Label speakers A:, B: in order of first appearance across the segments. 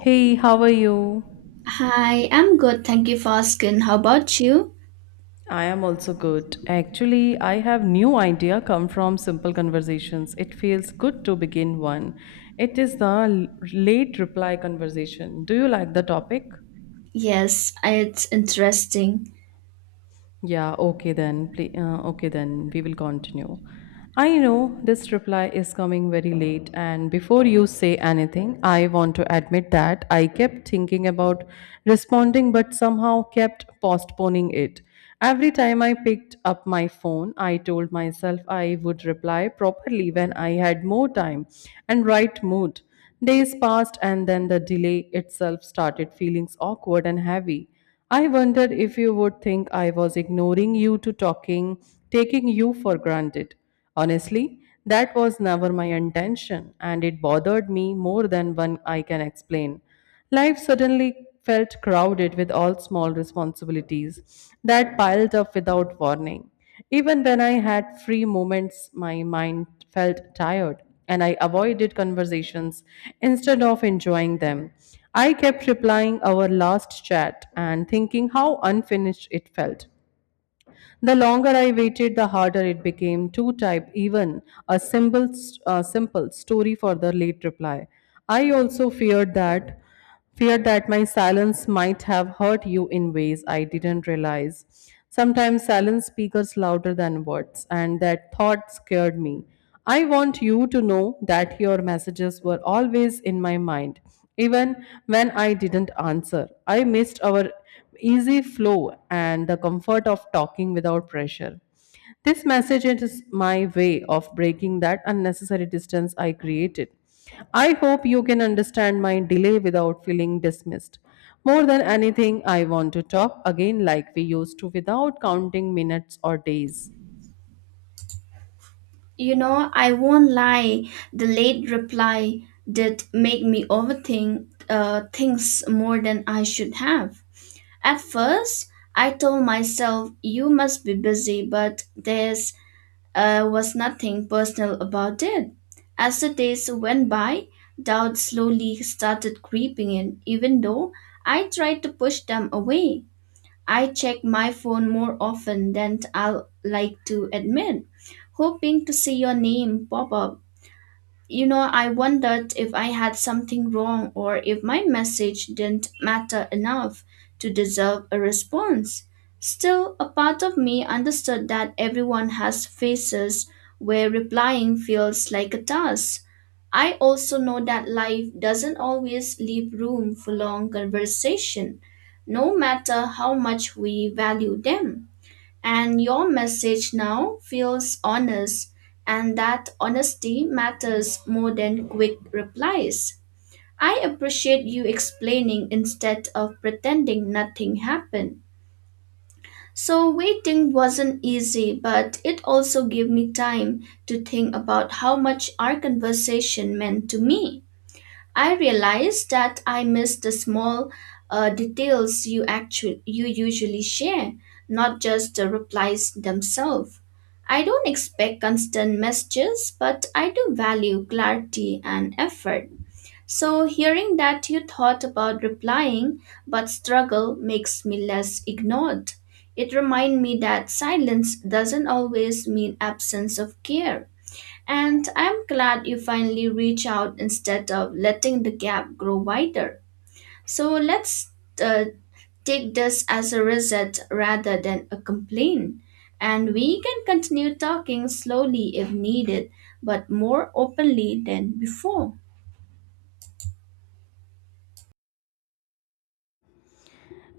A: Hey, how are you?
B: Hi, I'm good. Thank you for asking. How about you?
A: I am also good. Actually, I have new idea come from simple conversations. It feels good to begin one. It is the late reply conversation. Do you like the topic?
B: Yes, it's interesting.
A: Yeah, okay then. Okay then, we will continue. I know this reply is coming very late, and before you say anything, I want to admit that I kept thinking about responding but somehow kept postponing it. Every time I picked up my phone, I told myself I would reply properly when I had more time and right mood. Days passed, and then the delay itself started feeling awkward and heavy. I wondered if you would think I was ignoring you to talking, taking you for granted. Honestly, that was never my intention, and it bothered me more than one I can explain. Life suddenly felt crowded with all small responsibilities that piled up without warning. Even when I had free moments, my mind felt tired and I avoided conversations instead of enjoying them. I kept replying our last chat and thinking how unfinished it felt. The longer I waited, the harder it became to type even a simple story for the late reply. I also feared that my silence might have hurt you in ways I didn't realize. Sometimes silence speaks louder than words, and that thought scared me. I want you to know that your messages were always in my mind, even when I didn't answer. I missed our easy flow and the comfort of talking without pressure. This message is my way of breaking that unnecessary distance I created. I hope you can understand my delay without feeling dismissed. More than anything, I want to talk again like we used to without counting minutes or days.
B: You know, I won't lie, the late reply did make me overthink things more than I should have. At first, I told myself, you must be busy, but there was nothing personal about it. As the days went by, doubts slowly started creeping in, even though I tried to push them away. I check my phone more often than I'll like to admit, hoping to see your name pop up. You know, I wondered if I had something wrong or if my message didn't matter enough to deserve a response. Still, a part of me understood that everyone has phases where replying feels like a task. I also know that life doesn't always leave room for long conversation, no matter how much we value them. And your message now feels honest, and that honesty matters more than quick replies. I appreciate you explaining instead of pretending nothing happened. So, waiting wasn't easy, but it also gave me time to think about how much our conversation meant to me. I realized that I missed the small details you actually you usually share, not just the replies themselves. I don't expect constant messages, but I do value clarity and effort. So hearing that you thought about replying but struggle makes me less ignored. It reminds me that silence doesn't always mean absence of care. And I'm glad you finally reach out instead of letting the gap grow wider. So let's uh, take this as a reset rather than a complaint. And we can continue talking slowly if needed, but more openly than before.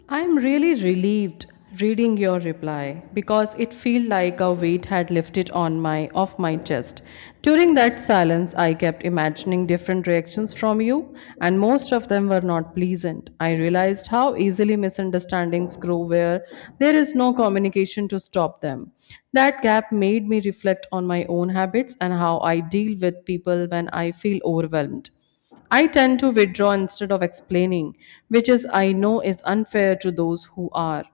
A: I'm really relieved reading your reply because it felt like a weight had lifted on my off my chest. During that silence, I kept imagining different reactions from you, and most of them were not pleasant. I realized how easily misunderstandings grow where there is no communication to stop them. That gap made me reflect on my own habits and how I deal with people when I feel overwhelmed. I tend to withdraw instead of explaining, which is I know is unfair to those who are.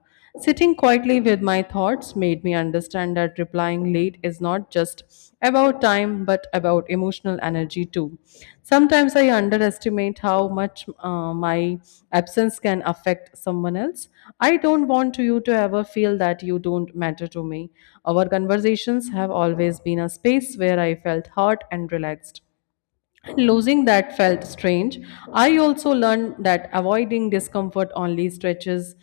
A: Sitting quietly with my thoughts made me understand that replying late is not just about time but about emotional energy too. Sometimes I underestimate how much my absence can affect someone else. I don't want you to ever feel that you don't matter to me. Our conversations have always been a space where I felt hurt and relaxed. Losing that felt strange. I also learned that avoiding discomfort only stretches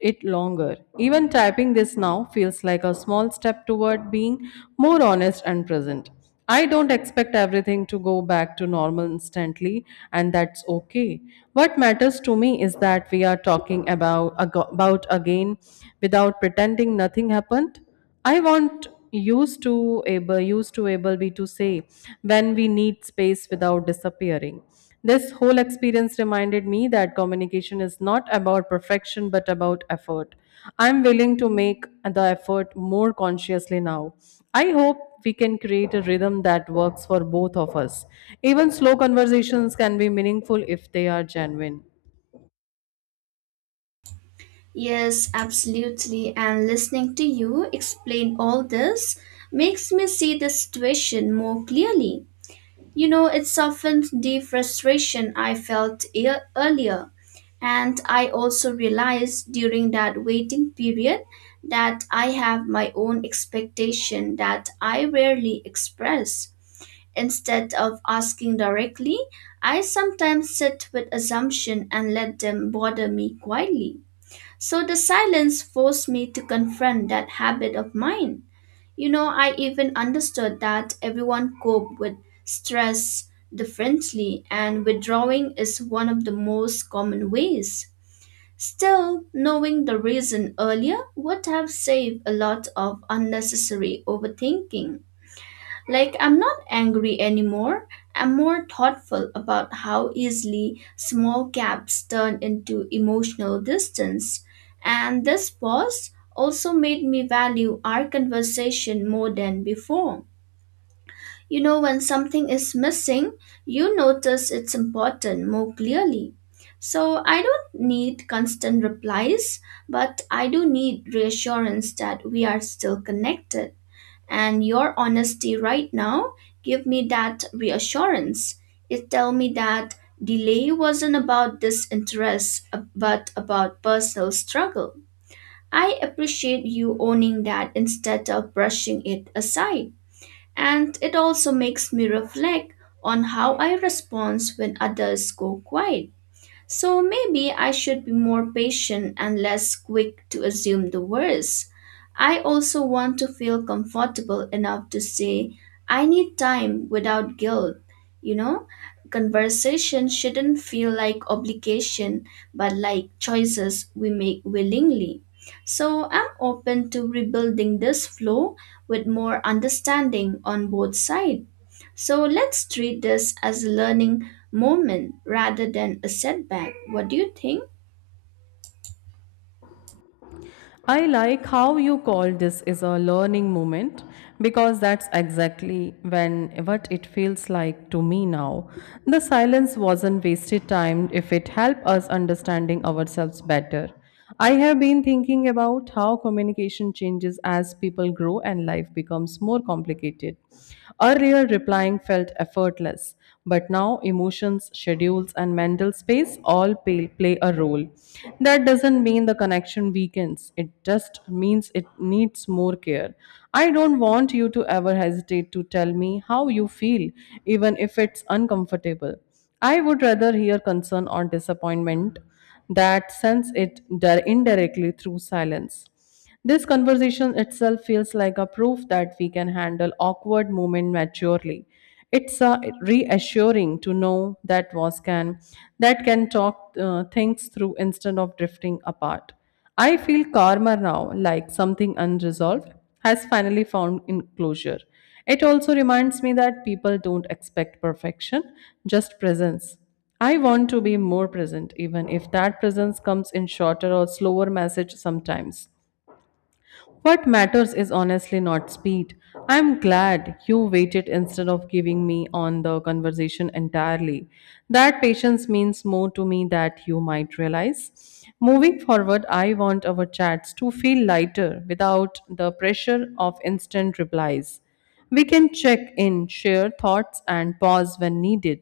A: it longer. Even typing this now feels like a small step toward being more honest and present. I don't expect everything to go back to normal instantly, and that's okay. What matters to me is that we are talking about again without pretending nothing happened. I want used to able be to say when we need space without disappearing. This whole experience reminded me that communication is not about perfection but about effort. I'm willing to make the effort more consciously now. I hope we can create a rhythm that works for both of us. Even slow conversations can be meaningful if they are genuine.
B: Yes, absolutely. And listening to you explain all this makes me see the situation more clearly. You know, it softened the frustration I felt earlier. And I also realized during that waiting period that I have my own expectation that I rarely express. Instead of asking directly, I sometimes sit with assumption and let them bother me quietly. So the silence forced me to confront that habit of mine. You know, I even understood that everyone cope with stress differently and withdrawing is one of the most common ways. Still, knowing the reason earlier would have saved a lot of unnecessary overthinking. Like, I'm not angry anymore. I'm more thoughtful about how easily small gaps turn into emotional distance. And this pause also made me value our conversation more than before. You know, when something is missing, you notice it's important more clearly. So, I don't need constant replies, but I do need reassurance that we are still connected and your honesty right now give me that reassurance it tell me that delay wasn't about disinterest but about personal struggle I appreciate you owning that instead of brushing it aside and it also makes me reflect on how I respond when others go quiet so maybe I should be more patient and less quick to assume the worst. I also want to feel comfortable enough to say, I need time without guilt. You know, conversation shouldn't feel like obligation, but like choices we make willingly. So I'm open to rebuilding this flow with more understanding on both sides. So let's treat this as a learning moment rather than a setback. What do you think?
A: I like how you call this is a learning moment because that's exactly when what it feels like to me now. The silence wasn't wasted time if it helped us understanding ourselves better. I have been thinking about how communication changes as people grow and life becomes more complicated. Earlier replying felt effortless, but now, emotions, schedules, and mental space all play a role. That doesn't mean the connection weakens, it just means it needs more care. I don't want you to ever hesitate to tell me how you feel, even if it's uncomfortable. I would rather hear concern or disappointment that sense it indirectly through silence. This conversation itself feels like a proof that we can handle awkward moments maturely. It's Reassuring to know that was can that can talk things through instead of drifting apart. I feel calmer now, like something unresolved has finally found in closure. It also reminds me that people don't expect perfection, just presence. I want to be more present, even if that presence comes in shorter or slower message sometimes. What matters is honestly not speed. I'm glad you waited instead of giving me on the conversation entirely. That patience means more to me that you might realize. Moving forward, I want our chats to feel lighter without the pressure of instant replies. We can check in, share thoughts, and pause when needed.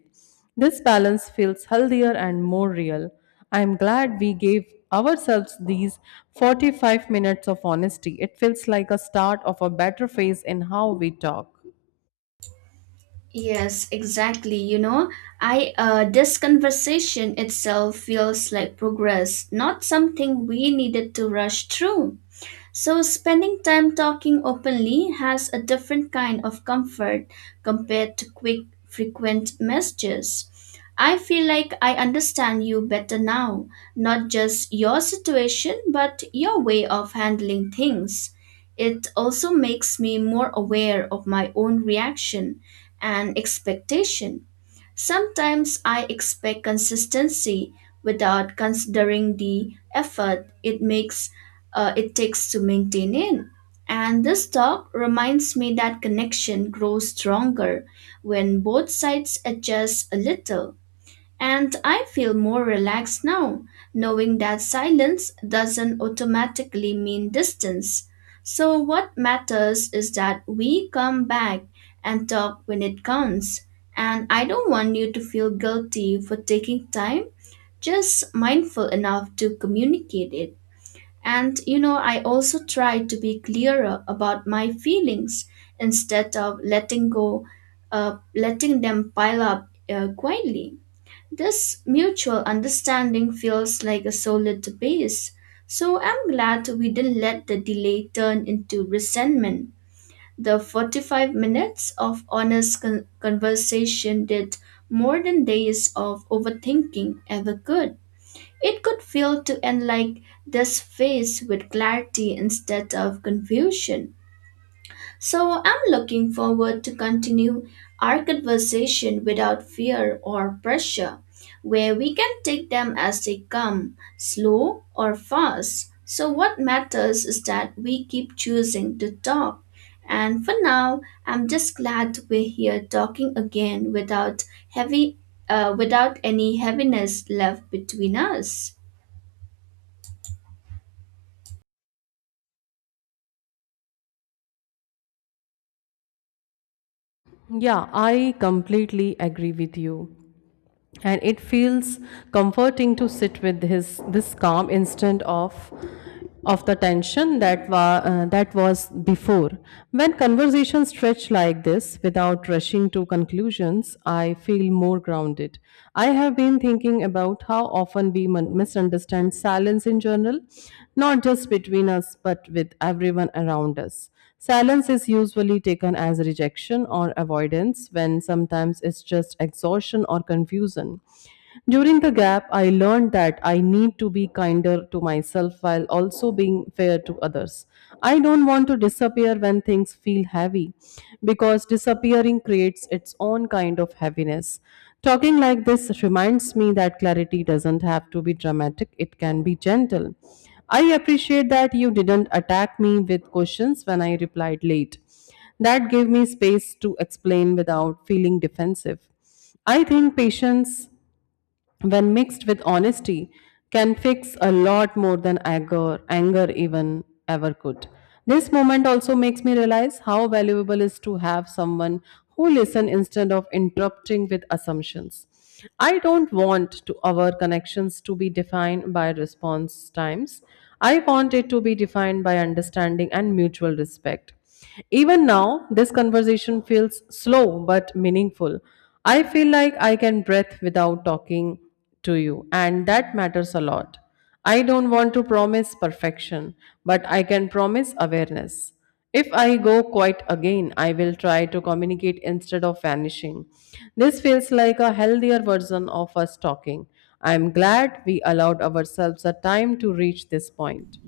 A: This balance feels healthier and more real. I am glad we gave ourselves these 45 minutes of honesty. It feels like a start of a better phase in how we talk.
B: Yes, exactly. You know, I this conversation itself feels like progress, not something we needed to rush through. So, spending time talking openly has a different kind of comfort compared to quick, frequent messages. I feel like I understand you better now, not just your situation, but your way of handling things. It also makes me more aware of my own reaction and expectation. Sometimes I expect consistency without considering the effort it takes to maintain it. And this talk reminds me that connection grows stronger when both sides adjust a little. And I feel more relaxed now, knowing that silence doesn't automatically mean distance. So, what matters is that we come back and talk when it counts. And I don't want you to feel guilty for taking time, just mindful enough to communicate it. And you know, I also try to be clearer about my feelings instead of letting them pile up quietly. This mutual understanding feels like a solid base, so I'm glad we didn't let the delay turn into resentment. The 45 minutes of honest conversation did more than days of overthinking ever could. It could feel to end like this phase with clarity instead of confusion. So I'm looking forward to continue our conversation without fear or pressure, where we can take them as they come, slow or fast. So what matters is that we keep choosing to talk. And for now, I'm just glad we're here talking again without heavy without any heaviness left between us.
A: Yeah, I completely agree with you. And it feels comforting to sit with his this calm instant of the tension that was before. When conversations stretch like this without rushing to conclusions, I feel more grounded. I have been thinking about how often we misunderstand silence in general, not just between us but with everyone around us. Silence is usually taken as rejection or avoidance, when sometimes it's just exhaustion or confusion. During the gap, I learned that I need to be kinder to myself while also being fair to others. I don't want to disappear when things feel heavy because disappearing creates its own kind of heaviness. Talking like this reminds me that clarity doesn't have to be dramatic, it can be gentle. I appreciate that you didn't attack me with questions when I replied late. That gave me space to explain without feeling defensive. I think patience, when mixed with honesty, can fix a lot more than anger even ever could. This moment also makes me realize how valuable is to have someone who listen instead of interrupting with assumptions. I don't want to our connections to be defined by response times. I want it to be defined by understanding and mutual respect. Even now, this conversation feels slow but meaningful. I feel like I can breathe without talking to you, and that matters a lot. I don't want to promise perfection, but I can promise awareness. If I go quiet again, I will try to communicate instead of vanishing. This feels like a healthier version of us talking. I am glad we allowed ourselves a time to reach this point.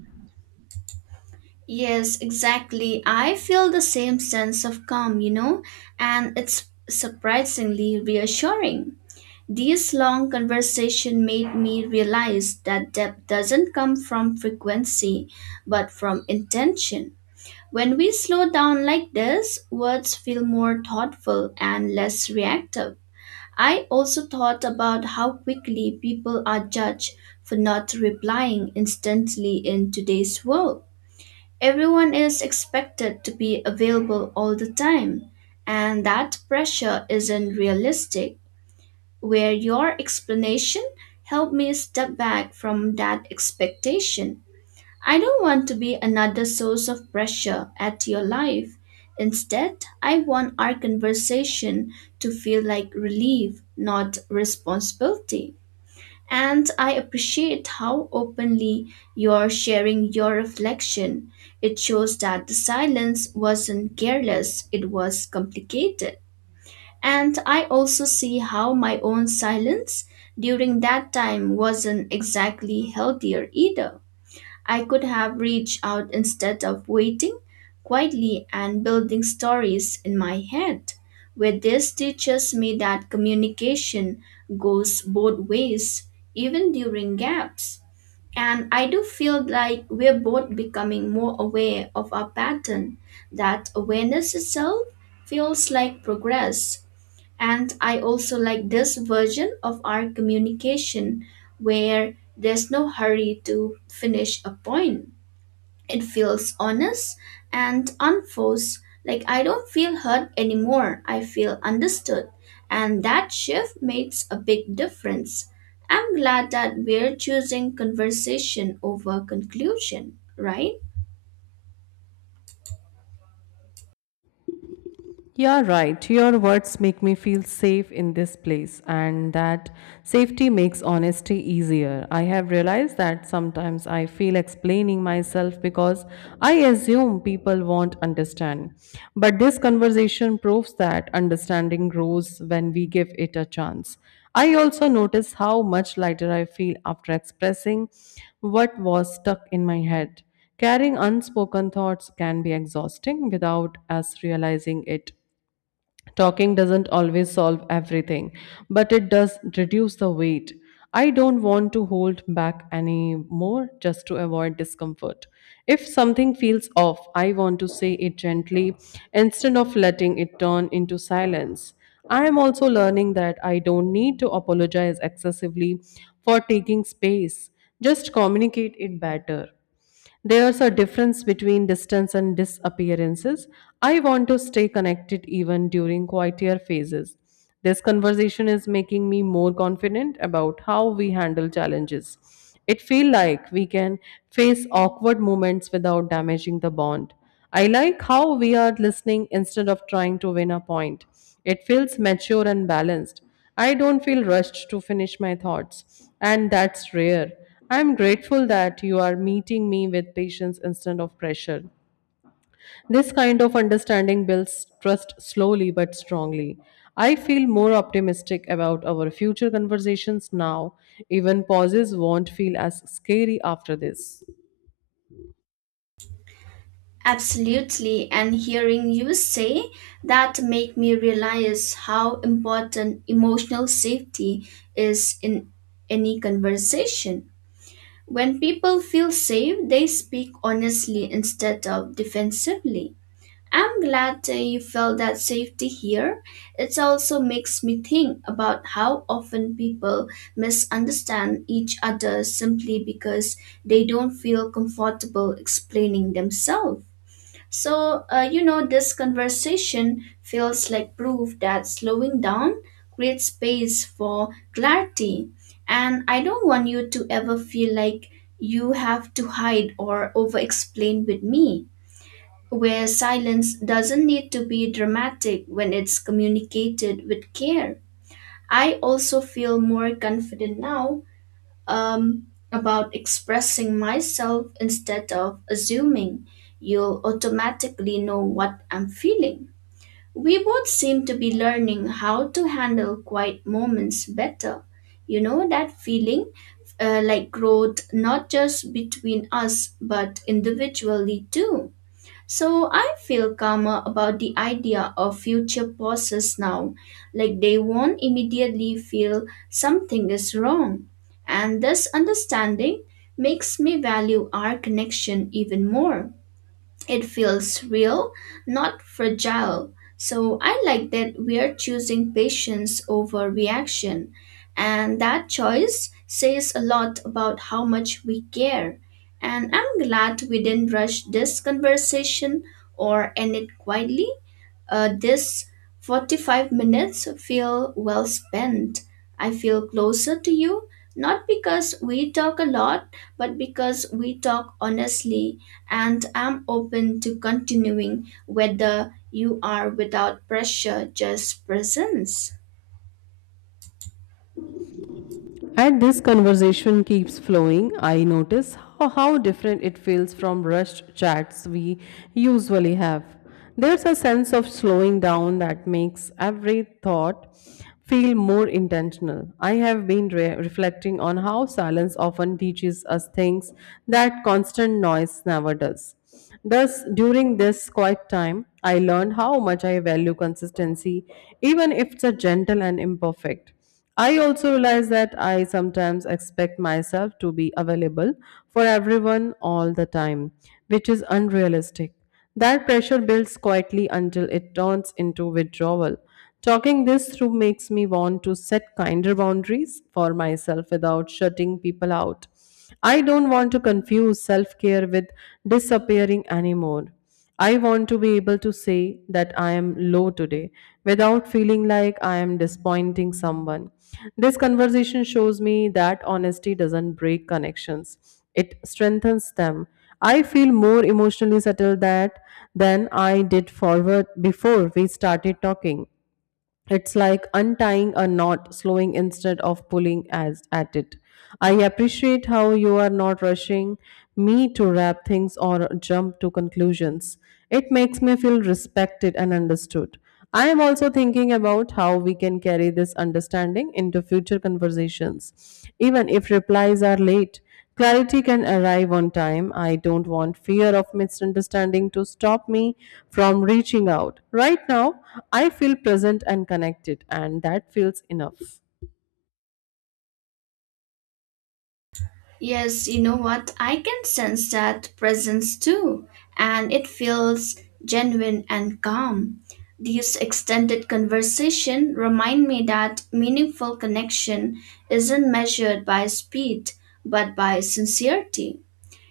B: Yes, exactly. I feel the same sense of calm, you know, and it's surprisingly reassuring. These long conversation made me realize that depth doesn't come from frequency, but from intention. When we slow down like this, words feel more thoughtful and less reactive. I also thought about how quickly people are judged for not replying instantly in today's world. Everyone is expected to be available all the time, and that pressure isn't realistic. Where your explanation helped me step back from that expectation. I don't want to be another source of pressure at your life. Instead, I want our conversation to feel like relief, not responsibility. And I appreciate how openly you're sharing your reflection. It shows that the silence wasn't careless, it was complicated. And I also see how my own silence during that time wasn't exactly healthier either. I could have reached out instead of waiting quietly and building stories in my head. Where this teaches me that communication goes both ways, even during gaps. And I do feel like we're both becoming more aware of our pattern. That awareness itself feels like progress. And I also like this version of our communication where there's no hurry to finish a point it feels honest and unforced. Like I don't feel hurt anymore. I feel understood. And that shift makes a big difference. I'm glad that we're choosing conversation over conclusion, right?
A: You're right. Your words make me feel safe in this place, and that safety makes honesty easier. I have realized that sometimes I feel explaining myself because I assume people won't understand. But this conversation proves that understanding grows when we give it a chance. I also notice how much lighter I feel after expressing what was stuck in my head. Carrying unspoken thoughts can be exhausting without us realizing it. Talking doesn't always solve everything, but it does reduce the weight. I don't want to hold back anymore just to avoid discomfort. If something feels off, I want to say it gently instead of letting it turn into silence. I am also learning that I don't need to apologize excessively for taking space, just communicate it better. There's a difference between distance and disappearances. I want to stay connected even during quieter phases. This conversation is making me more confident about how we handle challenges. It feels like we can face awkward moments without damaging the bond. I like how we are listening instead of trying to win a point. It feels mature and balanced. I don't feel rushed to finish my thoughts, and that's rare. I'm grateful that you are meeting me with patience instead of pressure. This kind of understanding builds trust slowly but strongly. I feel more optimistic about our future conversations now. Even pauses won't feel as scary after this.
B: Absolutely, and hearing you say that make me realize how important emotional safety is in any conversation. When people feel safe, they speak honestly instead of defensively. I'm glad that you felt that safety here. It also makes me think about how often people misunderstand each other simply because they don't feel comfortable explaining themselves. So, you know, this conversation feels like proof that slowing down creates space for clarity. And I don't want you to ever feel like you have to hide or over explain with me, where silence doesn't need to be dramatic when it's communicated with care. I also feel more confident now about expressing myself instead of assuming you'll automatically know what I'm feeling. We both seem to be learning how to handle quiet moments better. You know, that feeling like growth, not just between us, but individually too. So I feel calmer about the idea of future bosses now, like they won't immediately feel something is wrong. And this understanding makes me value our connection even more. It feels real, not fragile. So I like that we're choosing patience over reaction. And that choice says a lot about how much we care. And I'm glad we didn't rush this conversation or end it quietly. This 45 minutes feel well spent. I feel closer to you, not because we talk a lot, but because we talk honestly, and I'm open to continuing whether you are without pressure, just presence.
A: As this conversation keeps flowing, I notice how different it feels from rushed chats we usually have. There's a sense of slowing down that makes every thought feel more intentional. I have been reflecting on how silence often teaches us things that constant noise never does. Thus, during this quiet time, I learned how much I value consistency, even if it's a gentle and imperfect. I also realize that I sometimes expect myself to be available for everyone all the time, which is unrealistic. That pressure builds quietly until it turns into withdrawal. Talking this through makes me want to set kinder boundaries for myself without shutting people out. I don't want to confuse self care with disappearing anymore. I want to be able to say that I am low today without feeling like I am disappointing someone. This conversation shows me that honesty doesn't break connections, it strengthens them. I feel more emotionally settled that than I did forward before we started talking. It's like untying a knot, slowing instead of pulling as at it. I appreciate how you are not rushing me to wrap things or jump to conclusions. It makes me feel respected and understood. I am also thinking about how we can carry this understanding into future conversations. Even if replies are late, clarity can arrive on time. I don't want fear of misunderstanding to stop me from reaching out. Right now, I feel present and connected, and that feels enough.
B: Yes, you know what? I can sense that presence too, and it feels genuine and calm. These extended conversation remind me that meaningful connection isn't measured by speed, but by sincerity.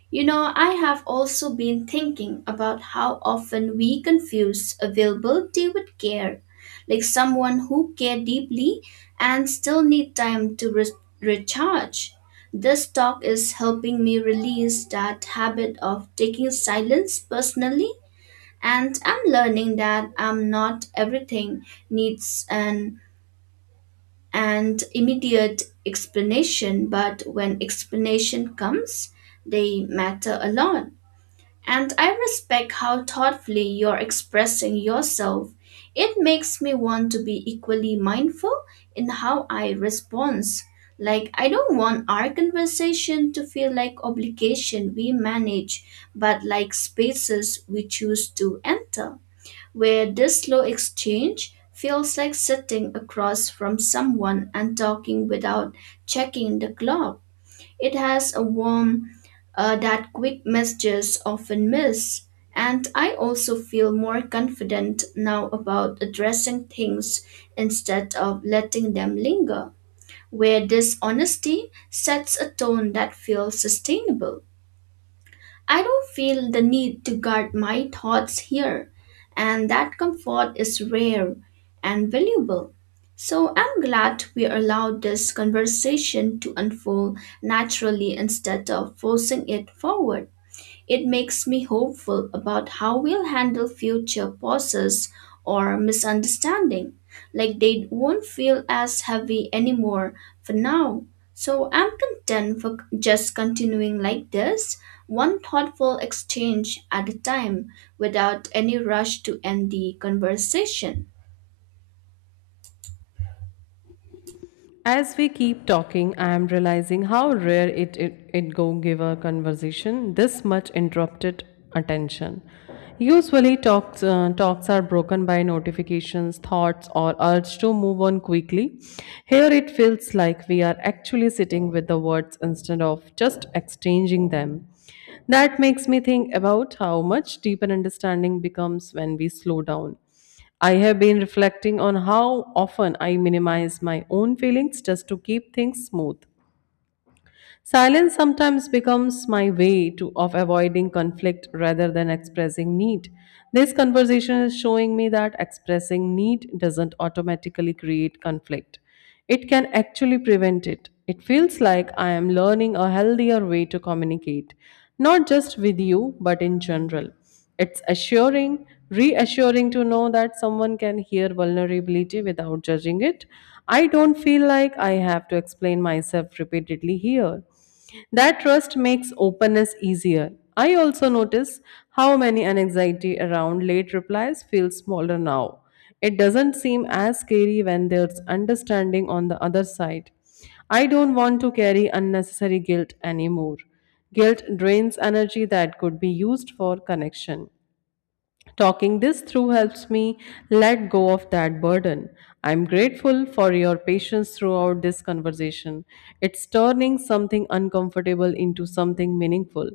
B: You know, I have also been thinking about how often we confuse availability with care, like someone who care deeply and still need time to recharge. This talk is helping me release that habit of taking silence personally, and I'm learning that I'm not everything needs an and immediate explanation, but when explanation comes, they matter a lot. And I respect how thoughtfully you're expressing yourself. It makes me want to be equally mindful in how I respond. Like, I don't want our conversation to feel like obligation we manage, but like spaces we choose to enter, where this slow exchange feels like sitting across from someone and talking without checking the clock. It has a warmth that quick messages often miss. And I also feel more confident now about addressing things instead of letting them linger, where this honesty sets a tone that feels sustainable. I don't feel the need to guard my thoughts here, and that comfort is rare and valuable. So I'm glad we allowed this conversation to unfold naturally instead of forcing it forward. It makes me hopeful about how we'll handle future pauses or misunderstanding. Like they won't feel as heavy anymore for now. So I'm content for just continuing like this, one thoughtful exchange at a time, without any rush to end the conversation.
A: As we keep talking, I am realizing how rare it it, it go give a conversation this much interrupted attention. Usually, talks are broken by notifications, thoughts, or urge to move on quickly. Here, it feels like we are actually sitting with the words instead of just exchanging them. That makes me think about how much deeper understanding becomes when we slow down. I have been reflecting on how often I minimize my own feelings just to keep things smooth. Silence sometimes becomes my way to of avoiding conflict rather than expressing need. This conversation is showing me that expressing need doesn't automatically create conflict. It can actually prevent it. It feels like I am learning a healthier way to communicate, not just with you, but in general. It's reassuring to know that someone can hear vulnerability without judging it. I don't feel like I have to explain myself repeatedly here. That trust makes openness easier. I also notice how many anxiety around late replies feels smaller now. It doesn't seem as scary when there's understanding on the other side. I don't want to carry unnecessary guilt anymore. Guilt drains energy that could be used for connection. Talking this through helps me let go of that burden. I'm grateful for your patience throughout this conversation. It's turning something uncomfortable into something meaningful.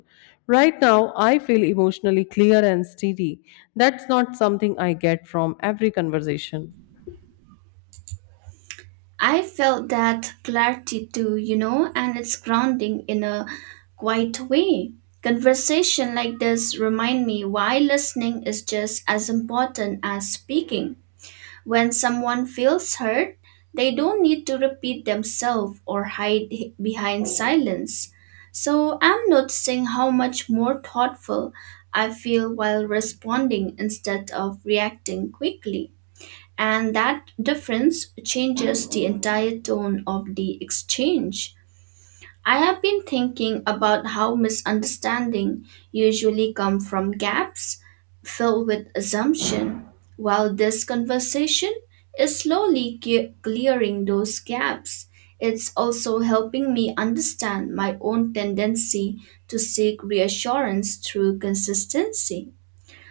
A: Right now, I feel emotionally clear and steady. That's not something I get from every conversation.
B: I felt that clarity too, you know, and it's grounding in a quiet way. Conversation like this remind me why listening is just as important as speaking. When someone feels heard, they don't need to repeat themselves or hide behind silence. So I'm noticing how much more thoughtful I feel while responding instead of reacting quickly and that difference changes the entire tone of the exchange. I have been thinking about how misunderstanding usually come from gaps filled with assumption, while this conversation is slowly clearing those gaps. It's also helping me understand my own tendency to seek reassurance through consistency.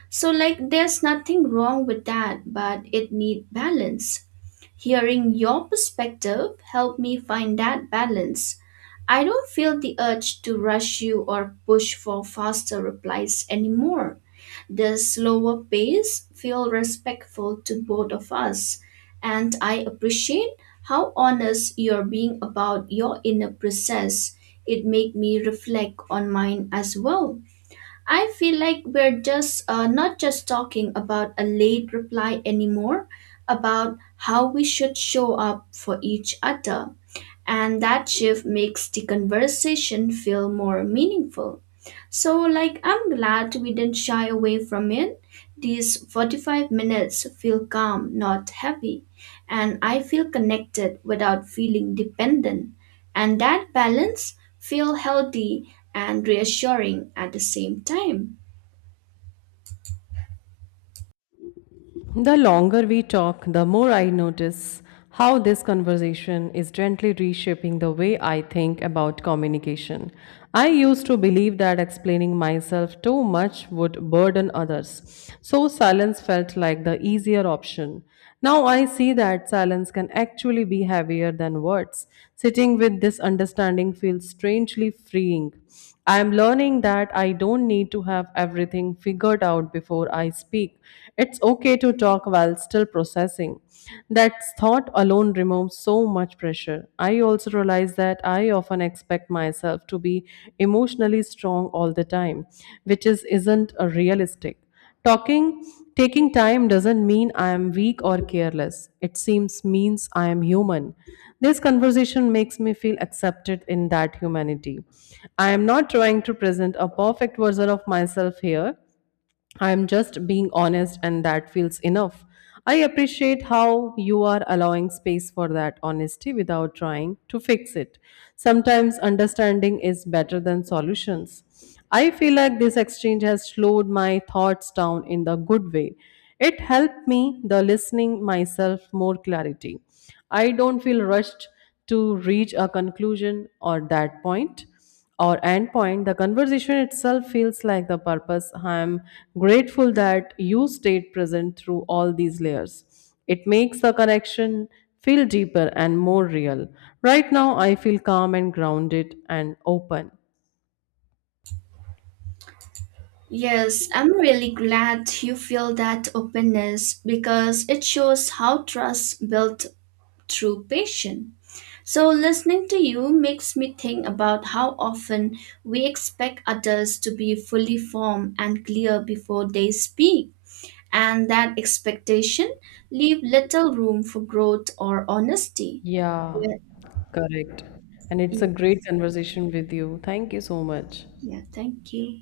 B: So like there's nothing wrong with that, but it need balance. Hearing your perspective helped me find that balance. I don't feel the urge to rush you or push for faster replies anymore. The slower pace feels respectful to both of us, and I appreciate how honest you're being about your inner process. It made me reflect on mine as well. I feel like we're just not just talking about a late reply anymore, about how we should show up for each other. And that shift makes the conversation feel more meaningful. So, like, I'm glad we didn't shy away from it. These 45 minutes feel calm, not heavy. And I feel connected without feeling dependent. And that balance feel healthy and reassuring at the same time.
A: The longer we talk, the more I notice how this conversation is gently reshaping the way I think about communication. I used to believe that explaining myself too much would burden others, so silence felt like the easier option. Now I see that silence can actually be heavier than words. Sitting with this understanding feels strangely freeing. I am learning that I don't need to have everything figured out before I speak. It's okay to talk while still processing. That thought alone removes so much pressure. I also realize that I often expect myself to be emotionally strong all the time, which is isn't a realistic. Talking, taking time doesn't mean I am weak or careless. It seems means I am human. This conversation makes me feel accepted in that humanity. I am not trying to present a perfect version of myself here. I am just being honest, and that feels enough. I appreciate how you are allowing space for that honesty without trying to fix it. Sometimes understanding is better than solutions. I feel like this exchange has slowed my thoughts down in the good way. It helped me, the listening myself, more clarity. I don't feel rushed to reach a conclusion or that point or endpoint, the conversation itself feels like the purpose. I am grateful that you stayed present through all these layers. It makes the connection feel deeper and more real. Right now, I feel calm and grounded and open.
B: Yes, I'm really glad you feel that openness because it shows how trust built through patience. So listening to you makes me think about how often we expect others to be fully formed and clear before they speak, and that expectation leave little room for growth or honesty.
A: Yeah,
B: Yeah,
A: correct. And it's a
B: yeah,
A: great conversation with you. Thank you so much.
B: yeah, thank you.